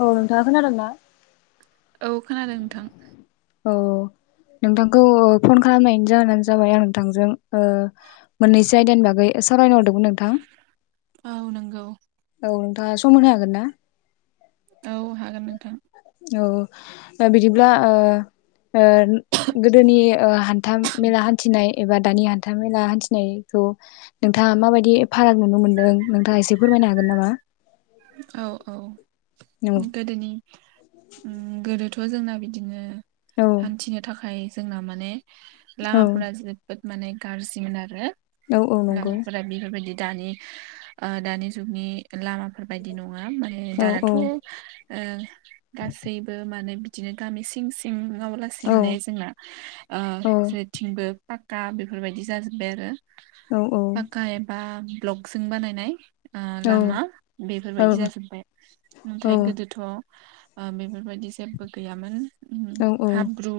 औ नोंथाङा खोनादोंना? औ खोनादों नोंथां। औ नोंथांखौ फन खालामनायनि जाहोनानो जाबाय आं नोंथांजों मोननैसो आयदानि बागै सावरायनो हरदोंमोन नोंथां औ नंगौ। औ नोंथाङा सम मोनो हागोन ना? औ हागोन नोंथां। औ बिदिब्ला गोदोनि हान्था मेला हान्थिनाय एबा दानि हान्था मेला हान्थिनायखौ नोंथाङा माबायदि फाराग नुनो मोनदों नोंथाङा एसे फोरमाय नो हागोन नामा? औ औ औ गोदोनि ओम गोदोथ' जोंना बिदिनो औ हान्थिनो थाखाय जोंना माने औ लामाफोरा जोबोद माने गाज्रिमोन आरो औ औ नंगौ लामाफोरा बेफोरबायदि दानि दानि जुगनि लामाफोर बायदि नङा माने औ औ दानाथ' गासैबो माने बिदिनो गामि सिं सिं नङाबा लासे औ माने जोंना जेरेथिंबो पाक्का बेफोरबायदि जाजोब्बाय आरो। औ पाका एबा ब्लकजोंं बानायनाय औ लामा बेफोरबायदि जाजोब्बाय नाथाय गोदोथ' ओ बेफोरबायदि जेबो गैयामोन। औ हाब्रु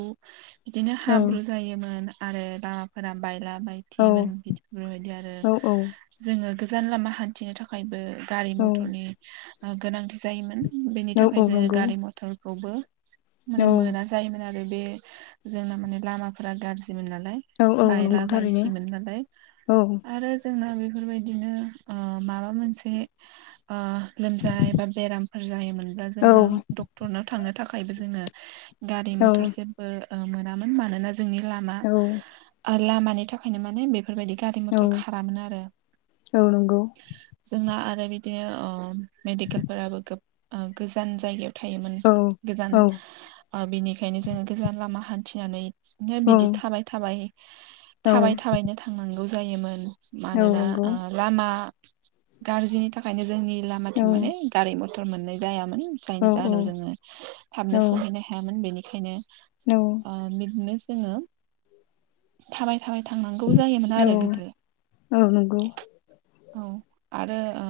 बिदिनो औ हाब्रु जायोमोन आरो लामाफोरा बायला औ बायथिमोन औ बेबादि आरो औ जोङो गोजान लामा हान्थिनो थाखायबो गारि औ मथरनि ओ गोनांथि जायोमोन बेनि औ थाखाय औ जोङो नंगौ गारि मथरखौबो औ माने मोना जायोमोन आरो बे जोंना माने लामाफोरा गाज्रि मोन नालाय औ औ नंगौ बायला थारैनो बायसिमोन नालाय औ आरो जों बेफोरबायदिनो माबा मोनसे ओ लोमजानाय बा बेरामफोर जायोमोन बा औ जोङो डक्टरनाव थांनो थाखायबो जोङो गारि औ मथर जेबो ओ मोनामोन मानोना जोंनि लामा औ लामानि थाखायनो माने बे फोरबायदि गारि औ मथर खारामोन आरो औ नंगौ जोंना आरो बि दिनो मेडिकेलफोराबो गोबा-गोजान जायो मोन औ गोजान औ बेनिखायनो जोङो गोजान लामा हान्थिनानै औ बिदि थाबाय थाबाय थाबाय थाबायनो थांनांगौ जायोमोन। औ मानोना नंगौ ओ लामा गाज्रिनि थाखायनो जोंनि औ लामाथिं माने गारि मथर भ मोननाय जायामोन जायनि औ औ नंगौ औ जाहोनाव जोङो थाबनो सहैनो हायामोन बेनिखायनो ओ बिदिनो जोङो थाबाय थाबाय थांनांगौ जायोमोन आरो गोदो। औ आरो ओ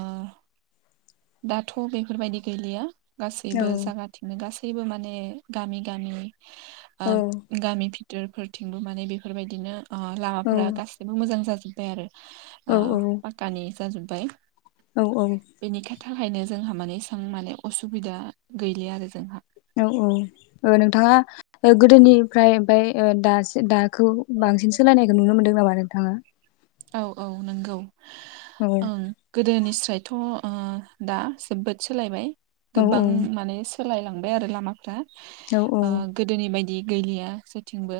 दाथ' बेफोरबायदि गैलिया गासैबो जायगाथिंनो गासै बो माने गामि गामि ओ गामि बिथोरफोरथिंबो माने बेफोरबायदिनो लामाफोरा गासिबो मोजां जाजोब्बाय आरो। ओ पाकानि जाजोबबाय। औ औ थाखायनो जोंहा माने इसेबां माने असुबिदा गैलि आरो जोंहा। औ औ नोंथाङा गोदोनिफ्राय ओमफ्राय दासो दाखौ बांसिन सोलायनायखौ नुनो मोनदों नामा नोंथाङा? औ औ नंगौ औ ओं गोदोनिस्रायथ' ओ दा जोबोद सोलायबाय औ गोबां माने सोलायलांबाय आरो लामाफ्रा औ ओ गोदोनि बायदि गैलिया जेथिंबो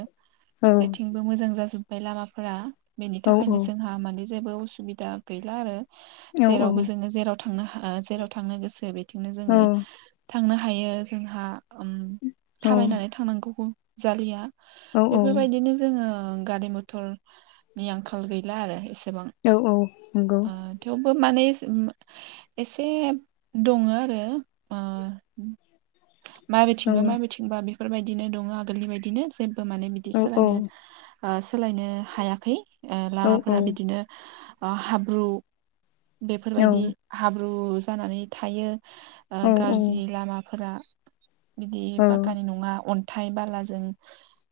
औ जेथिंबो मोजां जाजोब बाय लामाफोरा बेनि औ थाखायनो औ जोंहा माने जेबो उसुबिदा गैला आरो औ औ जेरावबो जोङो जेराव थांनो ओ जेराव थांनो गोसो बेथिंनो औ जोङो थांनो हायो जोंहा औ थाबायनानै थांनांगौ जालिया औ बेफोरबायदिनो जोङो गारि मथरनि आंखाल गैला आरो एसे औ औ नंगौ माने एसे ओ एसे दङ आरो ओ मा औ बेथिंबा मा बेथिंबा बेफोरबायदिनो दङ आगोलनि बायदिनो जेबो माने बिदि औ सोलायनो ओ सोलायनो हायाखै ओ औ औ लामाफोरा बिदिनो ओ हाब्रु बेफोरबायदि हा- ब्रु‌ जानानै थायो गाज्रि लामाफोरा बिदि पाक्कानि नङा अन्थाइ बालाजों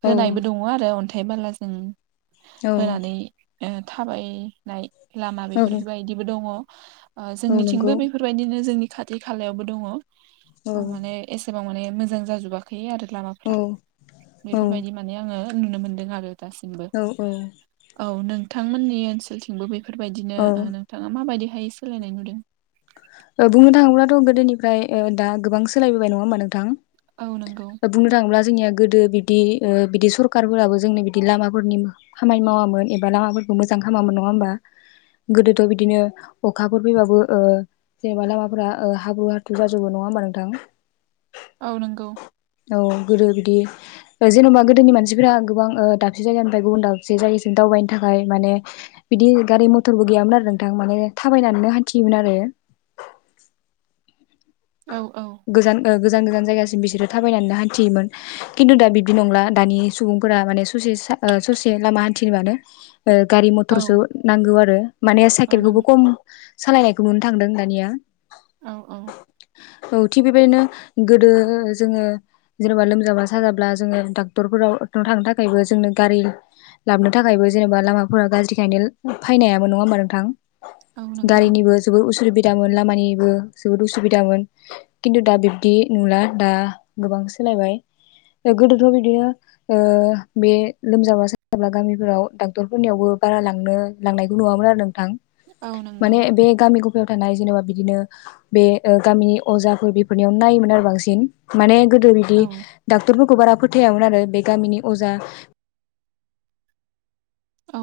औ होनायबो दङ आरो अन्थाइ बाला जों औ ओ थाबायनाय लामा बेफोरबायदिबो दङ ओ नंगौ जोंनिथिंबो बेफोरबायदिनो जोंनि खाथि खालायावबो दङ' औ माने एसे गोबां माने मोजां जाजोबाखै आरो औ लामाफ्रा बेफोरबायदि माने आङो नुनो मोनदों आरो दासिमबो। औ औ नोंथांमोननि ओनसोलथिंबो बे बेफोरबायदिनो औ नोंथाङा माबायदिहाय सोलायनाय नुदों? बुंनो थाङोब्लाथ' गोदोनिफ्राय दा गोबां सोलायबोबाय नङा होमबा नोंथां औ नंगौ बुंनो थाङोब्ला जोंनिया गोदो बिबदि बिदि सरखारफोराबो जोंनो बिदि लामाफोरनि खामानि मावामोन एबा लामाफोर मोजां खालामामोन नङा होमबा गोदोथ' बिदिनो अखाफोर फैबाबो जेनेबा लामाफोरा्रा हाब्रु हाथ्रु जाजोबो नङा होमबा नोंथां औ नंगौ औ गोदो बिदि जेन'बा गोदोनि मानसिफोरा गोबां दाबसे जायगानिफ्राय गुबुन दाबसे जायगासिम दावबायनो थाखाय माने बिदि गारि मथरबो गैयामोन आरो नोंथां माने थाबायनानैनो हान्थियोमोन आरो औ औ गोजान गोजान जायगासिम बिसोरो थाबायनानै हान्थियोन खिन्थु दा बिब्दि नंला दानि सुबुंफोरा माने ससे लामा हान्थिनोबानो गारि औ मथरसो नांगौ आरो माने औ नों साइकेलखौबो खम सालायनायखौ मोननो थांदों दानिया औ औ औ थिग बेबायदिनो गोदो जोङो जेनेबा लोमजाबा साजाब्ला जोङो डाक्टरफोराव थांनो थाखायबो जोंनो गारि लाबोनो थाखायबो जेनेबा लामाफोरा गाज्रिखायनो फायनो हायामोन नङा होमबा नोंथां औ नंगौ गारिनिबो जोबोद उसुबिदामोन लामानिबो जोबोद उसुबिदामोन खिन्थु दा बिब्दि नुला दा गोबां सोलायबाय गोदोथ' बिदिनो बे लोमजाब्ला साजाब्ला गामिफोराव डाक्टरफोरनियावबो बारा लांनो लांनायखौ नुआमोन आरो नों थां औ नंगौ माने बे गामि गफायाव थानाय जेनेबा बिदिनो बे गामिनि अजाफोर बेफोरनियाव नायोमोन आरो बांसिन माने गोदो बिदि औ डाक्टर बारा फोथायामोन आरो बे गामिनि अजा औ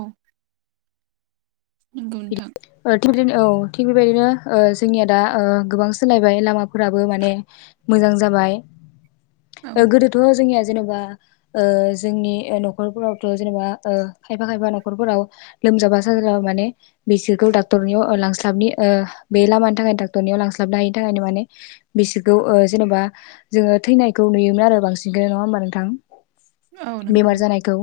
नंगौ नोंथां बिदि [unintelligible] औ थिग बेबायदिनो जोंनिया दा गोबां सोलायबाय लामाफोराबो माने मोजां जाबाय [inaudible] गोदोथ' जोंनिया जेनेबा जोंनि न'खरफोरावथ' जेनेबा खायफा खायफा न'खरफोराव लोमजाबा साजाबा माने बिसोरखौ डक्टरनियाव लांस्लाबनि बे लामानि थाखायनो डाक्टरनियाव लांस्लाबनो हायिनि थाखायनो माने बिसोरखौ जेनेबा जोङो थैनायखौ नुयोमोन आरो बांसिनखौ नङा होमबा नोंथां औ बेमार नंगौ जानायखौ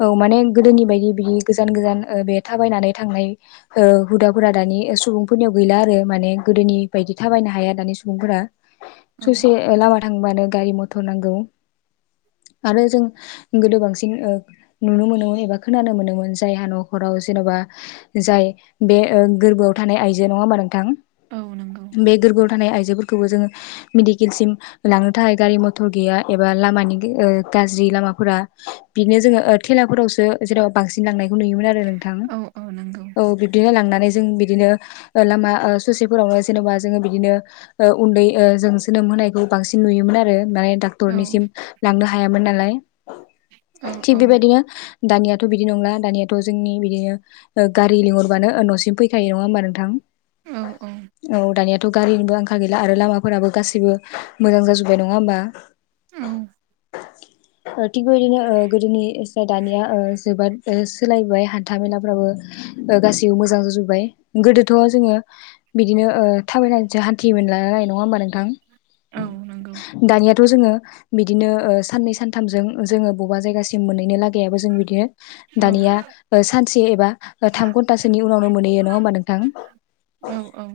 औ माने गोदोनि बायदि बिदि गोजान गोजान बे थाबायनानै थांनाय हुदाफोरा दानि सुबुंफोरनियाव गैला आरो माने गोदोनि बायदि थाबायनो हाया दानि सुबुंफोरा औ ससे लामा थांबानो गारि मथर नांगौ [inaudible] आरो जों गोदो बांसिन नुनो मोनोमोन एबा खोनानो मोनोमोन जायहा न'खराव जेन'बा जाय बे गोरबोआव थानाय आइजो नङा होमबा नोंथां औ नंगौ बे गोरगआव थानाय आइ बो जोङो मेडिकेलसिम लांनो थाखाय गारि मथर गैया एबा लामानि गाज्रि लामाफोरा बिदिनो जोङो थेलाफोरावसो जेनेबा बांसिन लांनाय नुयोमोन आरो नोंथां औ औ नंगौ औ बिदिनो बिदिनो लामा ससेफोरावनो जेनेबा जोङो बिदिनो उन्दै जों जोनोम होनाय बांसिन नुयोमोन आरो माने औ डाक्टरनिसिम लांनो हायामोन नालाय औ थिग औ बेबायदिनो दानियाथ' बिदि नंला दानियाथ' जोंनि बिदिनो गारि लिंहरबानो न'सिम फैखायो नङा होमबा नोंथां औ औ दानिया थ' गारिनिबो आंखाल गैला आरो लामाफोराबो गासिबो मोजां जाजोब्बाय नङा होमबा औ थिग बेबायदिनो गोदोनि दानिया जोबोद सोलायबाय हान्था मेलाफ्राबो गासिबो मोजां जाजोब्बाय गोदोथ' जोङो बिदिनो थाबायनानैसो हान्थियोमोन नडा होनबा नोंथां औ नंगौ दानिया जों बिदिनो सननै सनथामजों जों बबेबा जायगासिम मोनहैयो लागैयाबो जों बिदिनो औ दानिया सानसे एबा थाम घन्टासोनि उनावनो मोनहैयो नङा होमबा नोंथां औ औ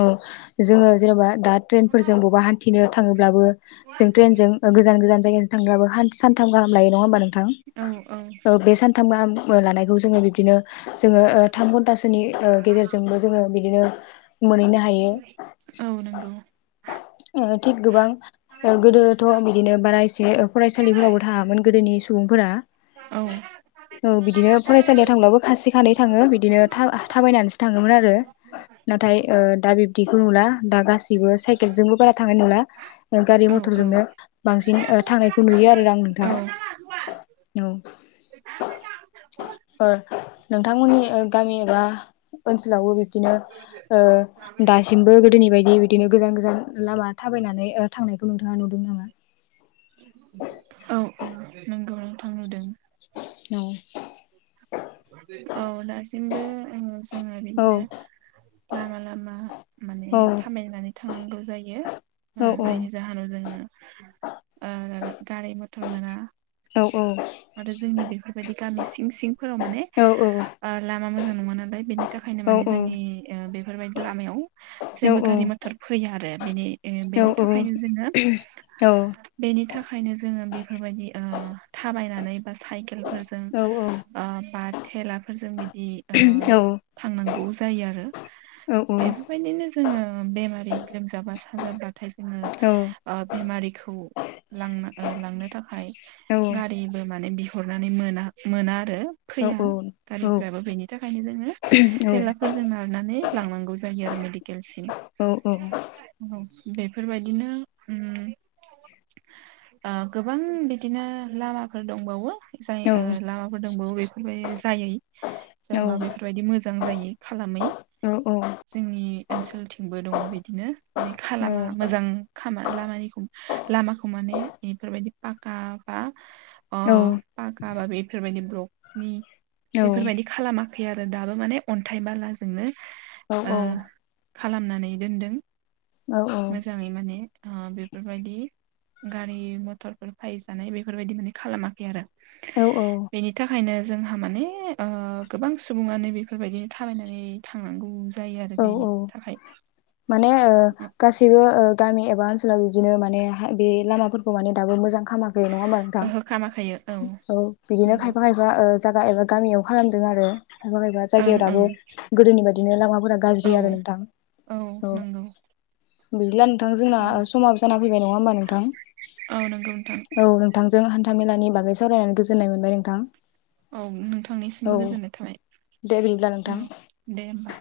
औ जोङो जेनेबा दा ट्रेनफोरजों बबा हान्थिनो थाङोब्लाबो जों ट्रेनजों गोजान गोजान जायगाजों थांब्लाबो सानथाम गाहाम लायो नङा होमबा नोंथां औ बे सानथाम गाहाम लानायखौ जोङो बिबदिनो जोङो थाम घन्टासोनि गेजेरजोंबो जोङो बिदिनो मोनहैनो हायो हा थिग गोबां गोदोथ' बिदिनो बारा एसे फरायसालिफोरावबो थाङामोन गोदोनि सुबुंफोरा औ औ बिदिनो फरायसालियाव थांब्लाबो सासे सानैै थाङो बिदिनो थ थाबायनानैसो थाङोमोन आरो नाथाय दा बिब्दिखौ नुला दा गासिबो साइकेल जोंबो बारा थांनाय नंला गारि औ मथरजोंनो बांसिन थांनायखौ नुयो आरोदा नोंथां [inaudible] औ नोंथांमोननि गामि एबा ओनसोलावबो बिब्दिनो दासिमबो गोदोनि बायदि बिदिनो गोजान गोजान लामा थाबायनानै थांनायखौ नोंथाङा नुदों नामा औ औ थां नुदों औ औ दासिमबो जोङो औ बिदिनो लामा लामा माने औ थाबायनानै थांनांगौ जायो माने ओ जायनि जाहोनाव जोङो गारि मथर मोना औ औ आरो जोंनि बेफोरबायदि गामि सिं सिंफोराव माने लामा मोजां नङा ना बेनि थाखायनो माने जोंनि बेफोरबायदि लामायाव जेबो गारि मथर फैया आरो बेनि बेनि थाखायनो जोङो बेनि थाखायनो जोङो बेफोरबायदि थाबायनानै बा साइकेलफोरजों बा थेलाफोरजों बिदि थांनांगौ जायो आरो बेफोरबायदिनो जोङो बेमारि लोमजाबा साजाब्लाथाय जोङो बेमारि लांनो थाखाय आबो माने बिहरनानै मोना मोना आरो फैया गारिफोराबो बेनि थाखायनो जोङो थेलाफोरजों नारनानै लांनांगौ जायो आरो मिदिकेलसिम बेफोरबायदिनो गोबां बिदिनो लामाफोर दंबावो जाय लामाफोर दंबावो बेफोरबायदि जायै जाबा बेफोरबायदि मोजां जायो खालामै जोंनि ओनसोलथिंबो दङ बिदिनो माने खालामा मोजां लामानिखौ लामाखौ माने इफोरबायदि पाका पाका बा बेफोरबायदि ब्लकनि बेफोरबायदि खालामाखै खै आरो दाबो माने अन्थाइ बालाजोंनो औ ओ औ खालामनानै दोनदों मोजाङै माने बेफोरबायदि गारि मथरफोर फैजानाय बेफोरबायदि माने खालामाखै आरो बेनि थाखायनो जोंहा माने गोबां सुबुङानो बेफोरबायदिनो थाबायनानै थांनांगौ जायो आरो औ बेनि औ थाखाय माने गासिबो गामि नि एबा ओनसोलाव बिदिनो माने ह बे लामाफोरखौ माने दो मोजां खालामाखै नङा होमबा नोंथां ओहो खामाखायो औ बिदिनो नंगौ खायफा खायफा जागा एबा गामियाव खालामदों आरो खायफा खायफा ओं जायगायाव दाबो ओं गोदोनि बायदिनो लामाफोर औ गाज्रि आरो दां औ बिदिला नोंथां जोंना औ समाब जाना फैबाय नङा होमबा नोंथां औ नोंगौ नोंथां जों हान्था मेलानि बागै सावरायनानै गोजोननाय मोनबाय नोंथां औ नोंथांनिसिमबो औ गोजोननाय थाबाय दे बिदिब्ला नोंथां औ दे होमबा